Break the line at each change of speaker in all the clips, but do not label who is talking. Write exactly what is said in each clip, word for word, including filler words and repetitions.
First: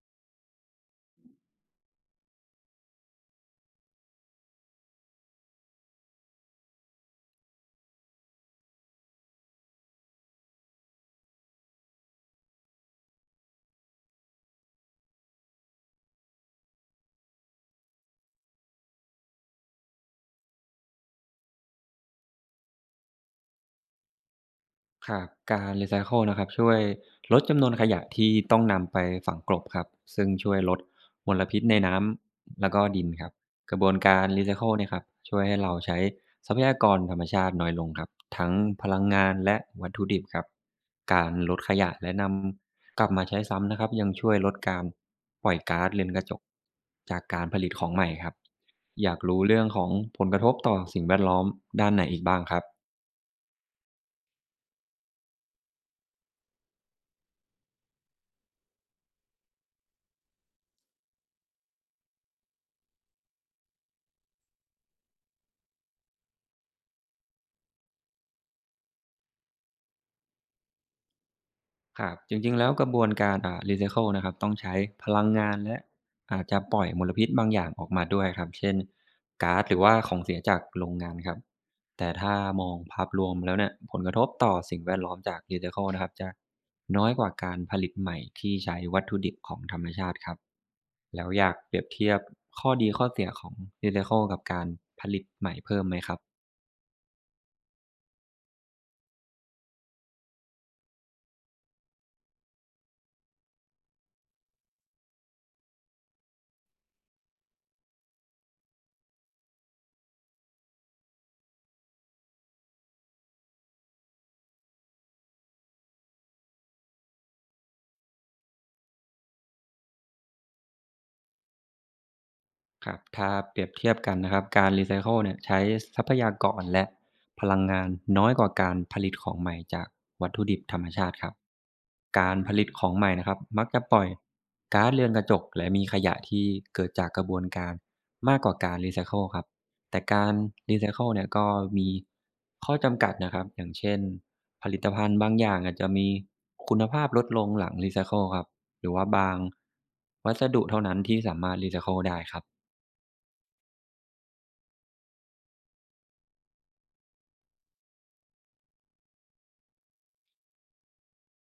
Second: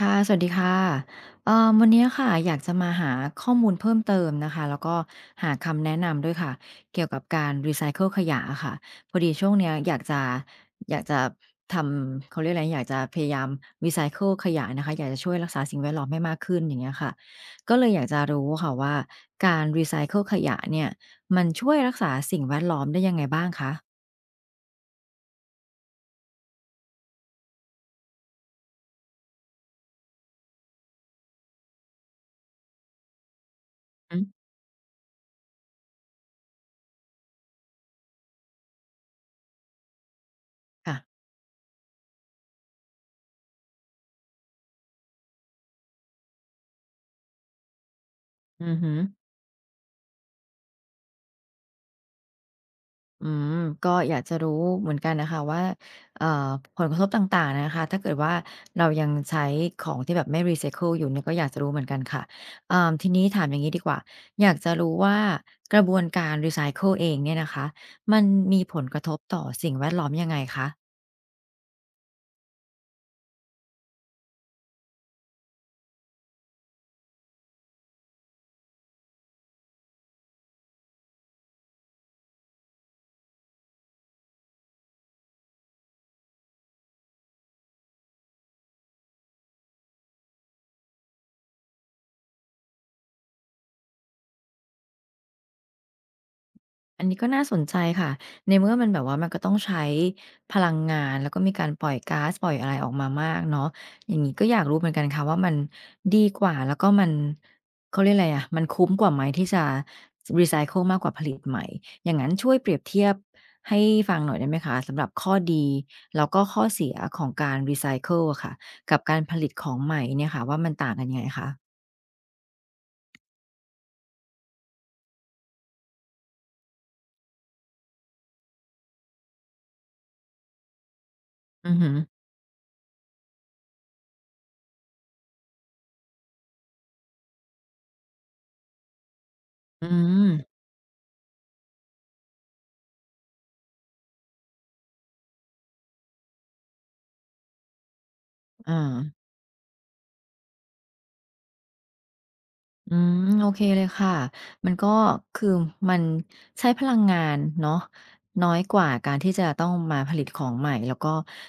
ค่ะสวัสดีค่ะเอ่อวันนี้ค่ะอยากจะมาหาข้อมูลเพิ่มเติมนะคะแล้วก็หาคำแนะนำด้วยค่ะเกี่ยวกับการรีไซเคิลขยะอะค่ะพอดีช่วงเนี้ยอยากจะอยากจะทำเขาเรียกอะไรอยากจะพยายามรีไซเคิลขยะนะคะอยากจะช่วยรักษาสิ่งแวดล้อมให้มากขึ้นอย่างเงี้ยค่ะก็เลยอยากจะรู้ค่ะว่าการรีไซเคิลขยะเนี่ยมันช่วยรักษาสิ่งแวดล้อมได้ยังไงบ้างคะ
ครับการรีไซเคิลนะครับช่วยลดจำนวนขยะที่ต้องนำไปฝังกลบครับซึ่งช่วยลดมลพิษในน้ำแล้วก็ดินครับกระบวน
อือ
การรีไซเคิลเนี่ยครับช่วยให้เราใช้ทรัพยากรธรรมชาติน้อยลงครับทั้งพลังงานและวัตถุดิบครับ
ค่ะ
การลดขยะและนำกลับมาใช้ซ้ำนะครับยังช่วยลดการปล่อยก๊าซเรือนกระจกจากการผลิตของใหม่ครับ
อือฮึ
อยากรู้เรื่องของผลกระทบต่อสิ่งแวดล้อมด้านไหนอีกบ้างครับ
อืมก็อยากจะรู้เหมือนกันนะคะว่าเอ่อผลกระทบต่างๆนะคะถ้าเกิดว่าเรายังใช้ของที่แบบไม่รีไซเคิลอยู่เนี่ยก็อยากจะรู้เหมือนกันค่ะอ่าทีนี้ถามอย่างงี้ดีกว่าอยากจะรู้ว่ากระบวนการรีไซเคิลเองเนี่ยนะคะมันมีผลกระทบต่อสิ่งแวดล้อมยังไงคะ
ครับจริงๆแล้วกระบวนการอ่ารีไซเคิลนะครับต้องใช้พลังงานและอาจจะปล่อยมลพิษบางอย่างออกมาด้วยครับเช่นก๊าซหรือว่าของเสียจากโรงงานครับแต่ถ้ามองภาพรวมแล้วเนี่ยผลกระทบต่อสิ่งแวดล้อมจากรีไซเคิลนะครับจะน้อยกว่าการผลิตใหม่ที่ใช้วัตถุดิบของธรรมชาติครับแล้วอยากเปรียบเทียบข้อดีข้อเสียของรีไซเคิลกับการผลิตใหม่เพิ่มไหมครับ
อันนี้ก็น่าสนใจค่ะในเมื่อมันแบบว่ามันก็ต้องใช้พลังงานแล้วก็มีการปล่อยก๊าซปล่อยอะไรออกมามากเนาะอย่างงี้ก็อยากรู้เหมือนกันค่ะว่ามันดีกว่าแล้วก็มันเขาเรียกอะไรอะมันคุ้มกว่าไหมที่จะรีไซเคิลมากกว่าผลิตใหม่อย่างงั้นช่วยเปรียบเทียบให้ฟังหน่อยได้ไหมคะสำหรับข้อดีแล้วก็ข้อเสียของการรีไซเคิลอะค่ะกับการผลิตของใหม่เนี่ยค่ะว่ามันต่างกันยังไงคะ
ครับถ้าเปรียบเทียบกันนะครับการรีไซเคิลเนี่ยใช้ทรัพยากรและพลังงานน้อยกว่าการผลิตของใหม่จากวัตถุดิบธรรมชาติครับ
อือฮึ
การผลิตของใหม่นะครับมักจะปล่อยก๊าซเรือนกระจกและมีขยะที่เกิดจากกระบวนการมากกว่าการรีไซเคิลครับ
อื
แต่กา
ม
รรีไซเคิลเนี่ยก็มีข้อจำกัดนะครับอย่างเช่นผลิตภัณฑ์บางอย่างอาจจะมีคุณภาพลดลงหลังรีไซเคิลครับ
อา
หรือว่าบางวัสดุเท่านั้นที่สามารถรีไซเคิลได้ครับ
อืมโอเคเลยค่ะมันก็คือมันใช้พลังงานเนาะน้อยกว่าการที่จะต้องมาผลิตของใหม่แล้วก็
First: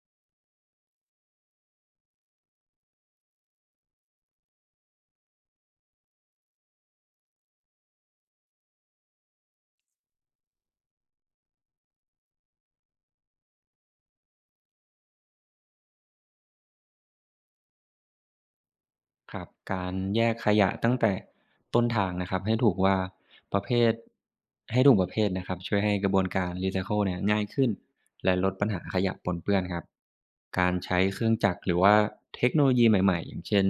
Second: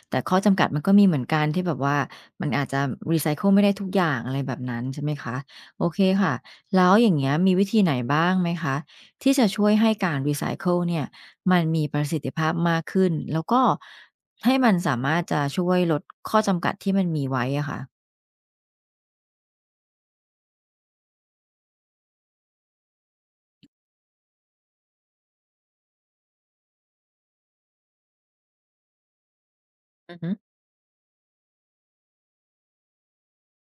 แต่ข้อจำกัดมันก็มีเหมือนกันที่แบบว่ามันอาจจะรีไซเคิลไม่ได้ทุกอย่างอะไรแบบนั้นใช่ไหมคะโอเคค่ะแล้วอย่างเงี้ยมีวิธีไหนบ้างไหมคะที่จะช่วยให้การรีไซเคิลเนี่ยมันมีประสิทธิภาพมากขึ้นแล้วก็ให้มันสามารถจะช่วยลดข้อจำกัดที่มันมีไว้อะค่ะ
ครับการแยกขยะตั้งแต่ต้นทางนะครับให้ถูกว่าประเภทให้ถูกประเภทนะครับช่วยให้กระบวนการรีไซเคิลเนี่ยง่ายขึ้นและลดปัญหาขยะปนเปื้อนครับ
อือฮึ
การใช้เครื่องจักรหรือว่าเทคโนโลยีใหม่ๆอย่างเช่น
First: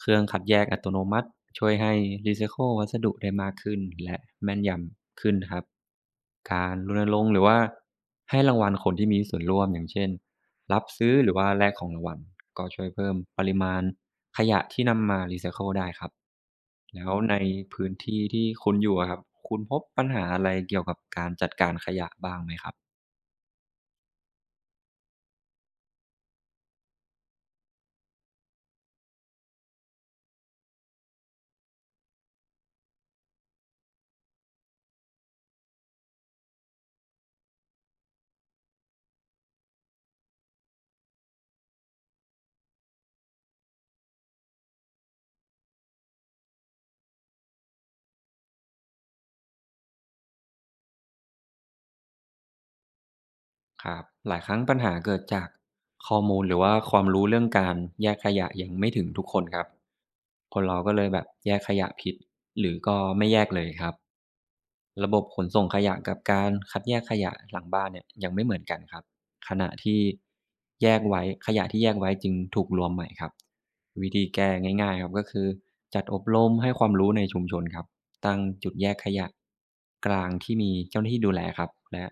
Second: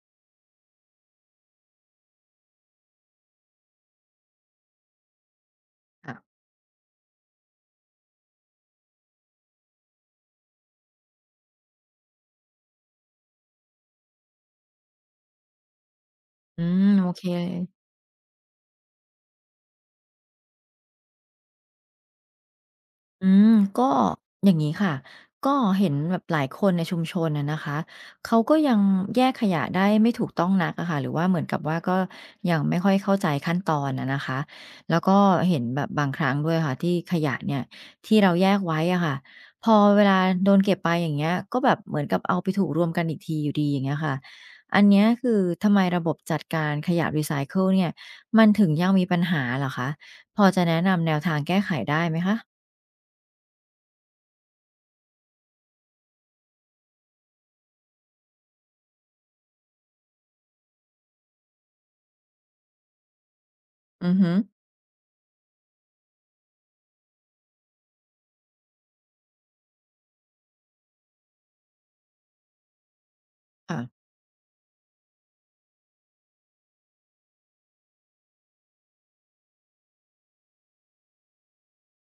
เครื่องคัดแยกอัตโนมัติช่วยให้รีไซเคิลวัสดุได้มากขึ้นและแม่นยำขึ้นครับ
ค่ะ
การรณรงค์หรือว่าให้รางวัลคนที่มีส่วนร่วมอย่างเช่น รับซื้อหรือว่าแลกของรางวัลก็ช่วยเพิ่มปริมาณขยะที่นำมารีไซเคิลได้ครับ
อืมโอ
แล้ว
เค
ในพื้นที่ที่คุณอยู่อะครับคุณพบปัญหาอะไรเกี่ยวกับการจัดการขยะบ้างไหมครับ
อืมก็อย่างนี้ค่ะก็เห็นแบบหลายคนในชุมชนน่ะนะคะเขาก็ยังแยกขยะได้ไม่ถูกต้องนักอะค่ะหรือว่าเหมือนกับว่าก็ยังไม่ค่อยเข้าใจขั้นตอนอะนะคะแล้วก็เห็นแบบบางครั้งด้วยค่ะที่ขยะเนี่ยที่เราแยกไว้อะค่ะพอเวลาโดนเก็บไปอย่างเงี้ยก็แบบเหมือนกับเอาไปถูกรวมกันอีกทีอยู่ดีอย่างเงี้ยค่ะอันเนี้ยคือทำไมระบบจัดการขยะรีไซเคิลเนี่ยมันถึงยังมีปัญหาเหรอคะพอจะแนะนำแนวทางแก้ไขได้ไหมคะ
ครับหลายครั้งปัญหาเกิดจากข้อมูลหรือว่าความรู้เรื่องการแยกขยะยังไม่ถึงทุกคนครับคนเราก็เลยแบบแยกขยะผิดหรือก็ไม่แยกเลยครับ
อือฮึ
ระบบขนส่งขยะกับการคัดแยกขยะหลังบ้านเนี่ยยังไม่เหมือนกันครับขณะที่แยกไว้ขยะที่แยกไว้จึงถูกรวมใหม่ครับ
ค่ะ
วิธีแก้ง่ายๆครับก็คือจัดอบรมให้ความรู้ในชุมชนครับ ตั้งจุดแยกขยะกลางที่มีเจ้าหน้าที่ดูแลครับและ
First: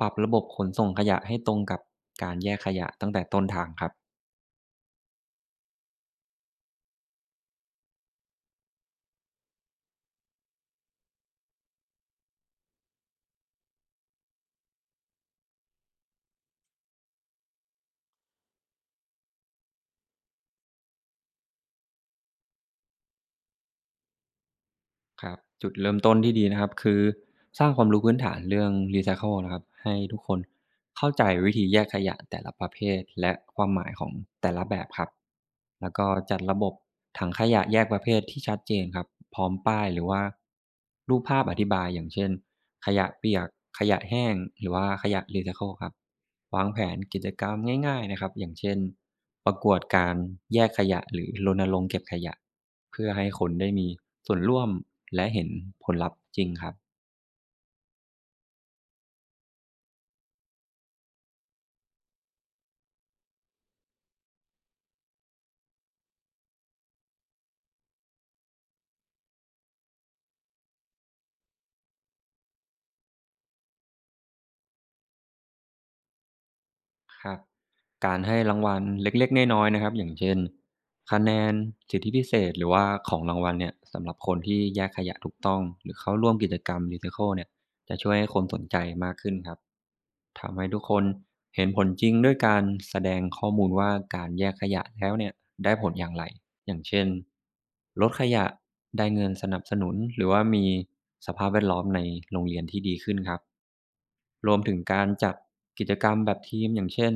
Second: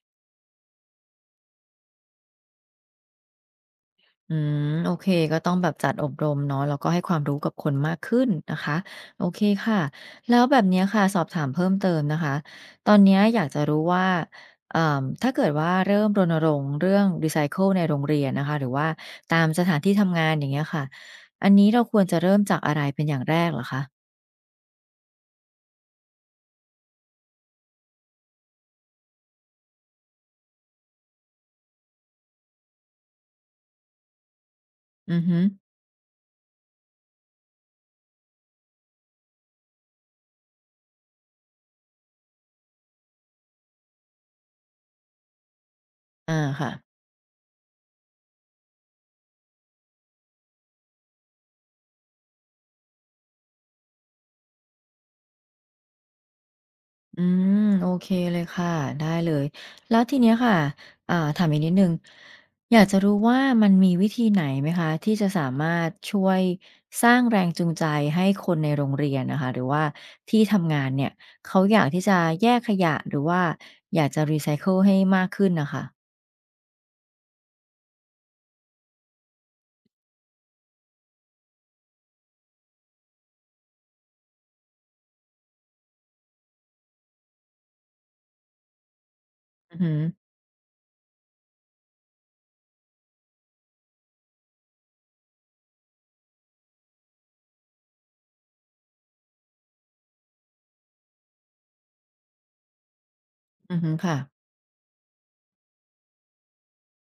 ปรับระบบขนส่งขยะให้ตรงกับการแยกขยะตั้งแต่ต้นทางครับ
อืมโอเคก็ต้องแบบจัดอบรมเนาะแล้วก็ให้ความรู้กับคนมากขึ้นนะคะ โอเคค่ะ แล้วแบบเนี้ยค่ะ สอบถามเพิ่มเติมนะคะ ตอนเนี้ยอยากจะรู้ว่าเอ่มถ้าเกิดว่าเริ่มรณรงค์เรื่องรีไซเคิลในโรงเรียนนะคะหรือว่าตามสถานที่ทำงานอย่างเงี้ยค่ะอันนี้เราควรจะเริ่มจากอะไรเป็นอย่างแรกเหรอคะ
ครับจุดเริ่มต้นที่ดีนะครับคือสร้างความรู้พื้นฐานเรื่อง รีไซเคิล นะครับให้ทุกคนเข้าใจวิธีแยกขยะแต่ละประเภทและความหมายของแต่ละแบบครับ
อือฮึ
แล้วก็จัดระบบถังขยะแยกประเภทที่ชัดเจนครับพร้อมป้ายหรือว่ารูปภาพอธิบายอย่างเช่น ขยะเปียกขยะแห้งหรือว่าขยะรีไซเคิลครับ
อา
วาง
ค่ะ
แผนกิจกรรมง่ายๆนะครับอย่างเช่นประกวดการแยกขยะหรือรณรงค์เก็บขยะเพื่อให้คนได้มีส่วนร่วมและเห็นผลลัพธ์จริงครับ
อืมโอเคเลยค่ะได้เลยแล้วทีเนี้ยค่ะอ่าถามอีกนิดหนึ่งอยากจะรู้ว่ามันมีวิธีไหนไหมคะที่จะสามารถช่วยสร้างแรงจูงใจให้คนในโรงเรียนนะคะหรือว่าที่ทำงานเนี่ยเขาอยากที่จะแยกขยะหรือว่าอยากจะรีไซเคิลให้มากขึ้นนะคะ
ครับการให้รางวัลเล็กๆน้อยๆนะครับอย่างเช่นคะแนนสิทธิพิเศษหรือว่าของรางวัลเนี่ยสำหรับคนที่แยกขยะถูกต้องหรือเข้าร่วมกิจกรรมรีไซเคิลเนี่ยจะช่วยให้คนสนใจมากขึ้นครับ
อือหื
ทำให้ทุกคนเห็นผลจริงด้วยการแสดงข้อมูลว่าการแยกขยะแล้วเนี่ยได้ผลอย่างไร อย่างเช่นลดขยะได้เงินสนับสนุนหรือว่ามีสภาพแวดล้อมในโรงเรียนที่ดีขึ้นครับ
ออือหือค่ะ
รวมถึงการจัดกิจกรรมแบบทีมอย่างเช่น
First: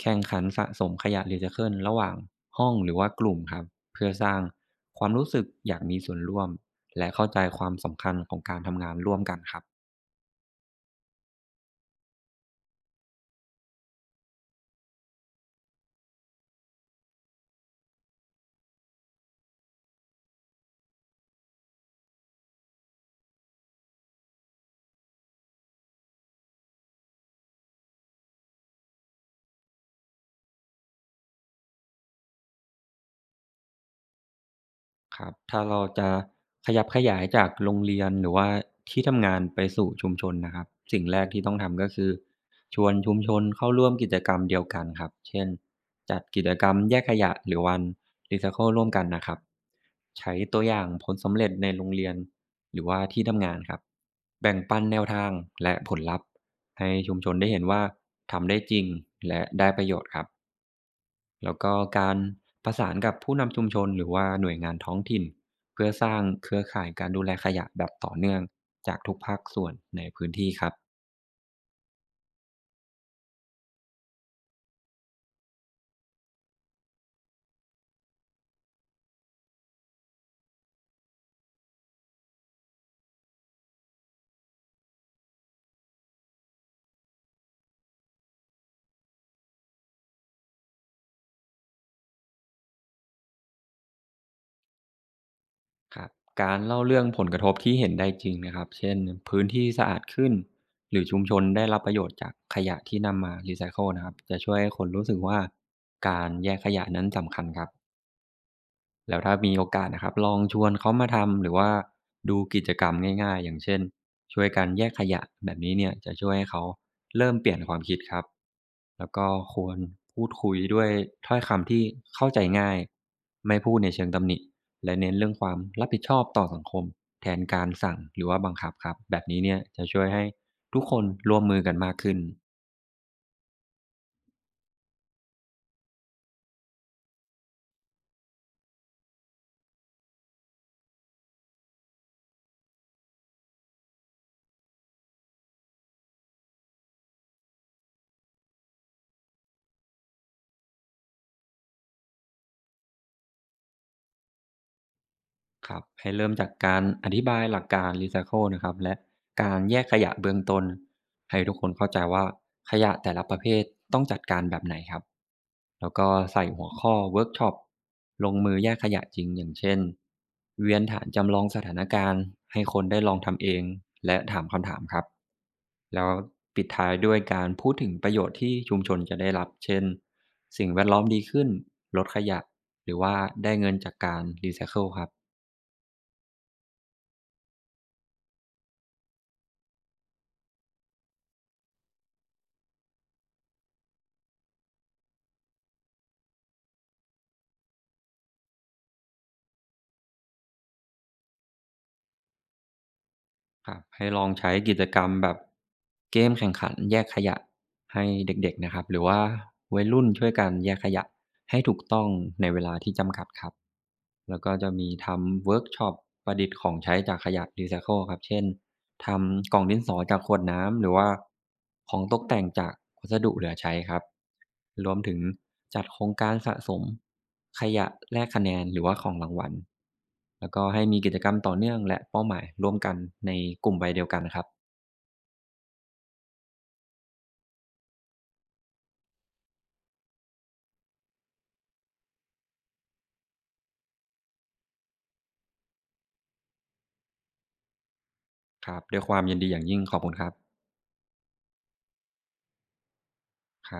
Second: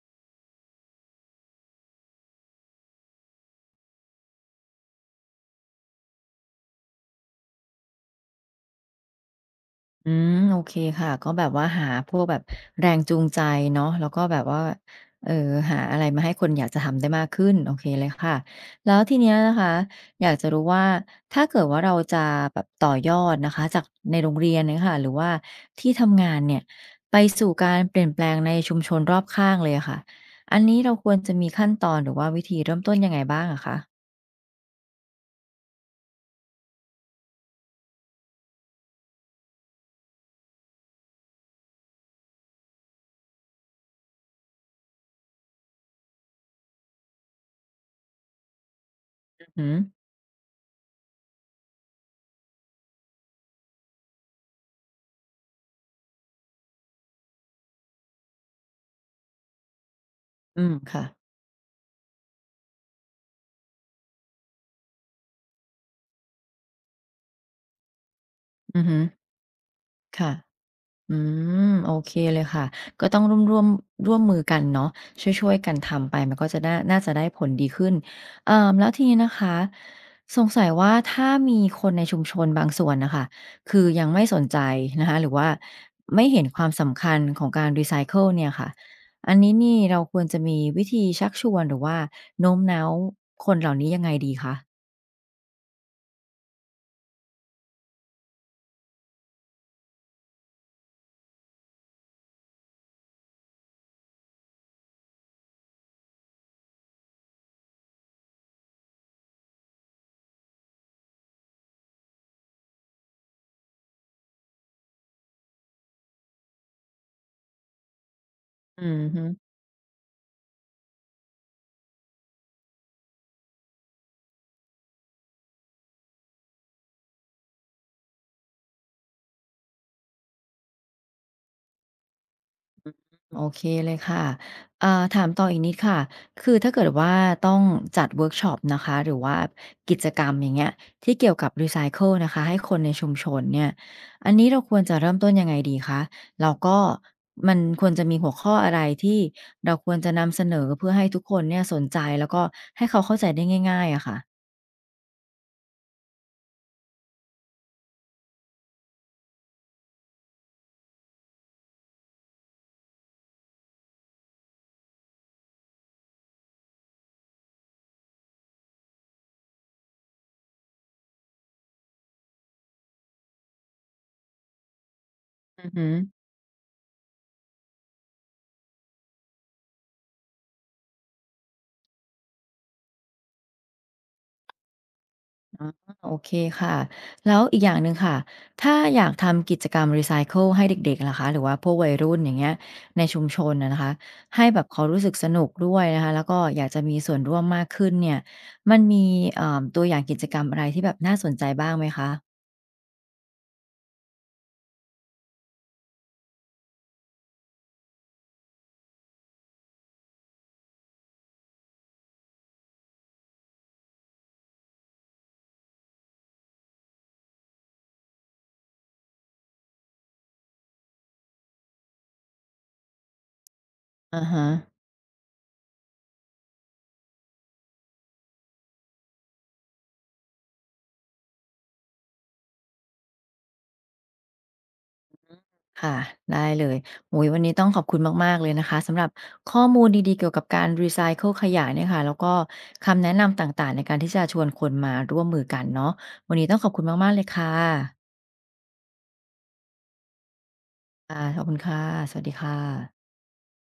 แข่งขันสะสมขยะรีไซเคิลระหว่างห้องหรือว่ากลุ่มครับเพื่อสร้างความรู้สึกอยากมีส่วนร่วมและเข้าใจความสำคัญของการทำงานร่วมกันครับ
อืมโอเคค่ะก็แบบว่าหาพวกแบบแรงจูงใจเนาะแล้วก็แบบว่าเอ่อหาอะไรมาให้คนอยากจะทำได้มากขึ้นโอเคเลยค่ะแล้วทีเนี้ยนะคะอยากจะรู้ว่าถ้าเกิดว่าเราจะแบบต่อยอดนะคะจากในโรงเรียนเนี่ยค่ะหรือว่าที่ทำงานเนี่ยไปสู่การเปลี่ยนแปลงในชุมชนรอบข้างเลยอะค่ะอันนี้เราควรจะมีขั้นตอนหรือว่าวิธีเริ่มต้นยังไงบ้างอะคะ
ครับถ้าเราจะขยับขยายจากโรงเรียนหรือว่าที่ทำงานไปสู่ชุมชนนะครับสิ่งแรกที่ต้องทำก็คือชวนชุมชนเข้าร่วมกิจกรรมเดียวกันครับเช่นจัดกิจกรรมแยกขยะหรือวันรีไซเคิลร่วมกันนะครับ
อือฮึ
ใช้ตัวอย่างผลสำเร็จในโรงเรียนหรือว่าที่ทำงานครับแบ่งปันแนวทางและผลลัพธ์ให้ชุมชนได้เห็นว่าทำได้จริงและได้ประโยชน์ครับ
อืมค่ะ
แล้วก็การประสานกับผู้นำชุมชนหรือว่าหน่วยงานท้องถิ่นเพื่อสร้างเครือข่ายการดูแลขยะแบบต่อเนื่อง
อือ
จา
ฮึ
กทุกภาคส่วนในพื้
ค่ะ
นที่ครับ
อืมโอเคเลยค่ะก็ต้องร่วมร่วมร่วมมือกันเนาะช่วยๆกันทำไปมันก็จะน่าน่าจะได้ผลดีขึ้นเอ่อแล้วทีนี้นะคะสงสัยว่าถ้ามีคนในชุมชนบางส่วนนะคะคือยังไม่สนใจนะคะหรือว่าไม่เห็นความสำคัญของการรีไซเคิลเนี่ยค่ะอันนี้นี่เราควรจะมีวิธีชักชวนหรือว่าโน้มน้าวคนเหล่านี้ยังไงดีคะ
ครับการเล่าเรื่องผลกระทบที่เห็นได้จริงนะครับ เช่นพื้นที่สะอาดขึ้นหรือชุมชนได้รับประโยชน์จากขยะที่นำมารีไซเคิลนะครับจะช่วยให้คนรู้สึกว่าการแยกขยะนั้นสำคัญครับ แล้วถ้ามีโอกาสนะครับลองชวนเขามาทำหรือว่าดูกิจกรรมง่ายๆอย่างเช่นช่วยกันแยกขยะแบบนี้เนี่ยจะช่วยให้เขาเริ่มเปลี่ยนความคิดครับ
อื
แล้วก็
ม
ควรพูดคุยด้วยถ้อยคำที่เข้าใจง่ายไม่พูดในเชิงตำหนิและเน้นเรื่องความรับผิดชอบต่อสังคมแทนการสั่งหรือว่าบังคับครับแบบนี้เนี่ยจะช่วยให้ทุกคนร่วมมือกันมากขึ้น
โอเคเลยค่ะเอ่อถามต่ออีกนิดค่ะ คือถ้าเกิดว่าต้องจัดเวิร์กช็อปนะคะ หรือว่ากิจกรรมอย่างเงี้ยที่เกี่ยวกับรีไซเคิลนะคะ ให้คนในชุมชนเนี่ย อันนี้เราควรจะเริ่มต้นยังไงดีคะแล้วก็มันควรจะมีหัวข้ออะไรที่เราควรจะนำเสนอเพื่อให้ทุกคนเนี่ยสนใจแล้วก็ให้เขาเข้าใจได้ง่ายๆอะค่ะ
ครับให้เริ่มจากการอธิบายหลักการรีไซเคิลนะครับและการแยกขยะเบื้องต้นให้ทุกคนเข้าใจว่าขยะแต่ละประเภทต้องจัดการแบบไหนครับแล้วก็ใส่หัวข้อเวิร์กช็อปลงมือแยกขยะจริงอย่างเช่นเวียนฐานจำลองสถานการณ์ให้คนได้ลองทำเองและถามคำถามครับ
อือฮึ
แล้วปิดท้ายด้วยการพูดถึงประโยชน์ที่ชุมชนจะได้รับเช่นสิ่งแวดล้อมดีขึ้นลดขยะหรือว่าได้เงินจากการรีไซเคิลครับ
อ๋อโอเคค่ะแล้วอีกอย่างหนึ่งค่ะถ้าอยากทำกิจกรรมรีไซเคิลให้เด็กๆล่ะคะหรือว่าพวกวัยรุ่นอย่างเงี้ยในชุมชนนะนะคะให้แบบเขารู้สึกสนุกด้วยนะคะแล้วก็อยากจะมีส่วนร่วมมากขึ้นเนี่ยมันมีเอ่อตัวอย่างกิจกรรมอะไรที่แบบน่าสนใจบ้างไหมคะ
ครับให้ลองใช้กิจกรรมแบบเกมแข่งขันแยกขยะให้เด็กๆนะครับหรือว่าวัยรุ่นช่วยกันแยกขยะให้ถูกต้องในเวลาที่จำกัดครับแล้วก็จะมีทำเวิร์กช็อปประดิษฐ์ของใช้จากขยะรีไซเคิลครับเช่น ทำกล่องดินสอจากขวดน้ำหรือว่าของตกแต่งจากวัสดุเหลือใช้ครับ
ออฮะ
รวมถึงจัดโครงการสะสมขยะแลกคะแนนหรือว่าของรางวัลแล้วก็ให้มีกิจกรรมต่อเนื่องและเป้าหมายร่วมกันในกลุ่มวัยเดียวกันครับ
ค่ะได้เลยโอ้ยวันนี้ต้องขอบคุณมากๆเลยนะคะสำหรับข้อมูลดีๆเกี่ยวกับการรีไซเคิลขยะเนี่ยค่ะแล้วก็คำแนะนำต่างๆในการที่จะชวนคนมาร่วมมือกันเนาะวันนี้ต้องขอบคุณมากๆเลยค่ะ
ครับด้วยความยินดีอย่างยิ่งขอบคุณครับ
อ่าขอบคุณค่ะสวัสดีค่ะ
ครับ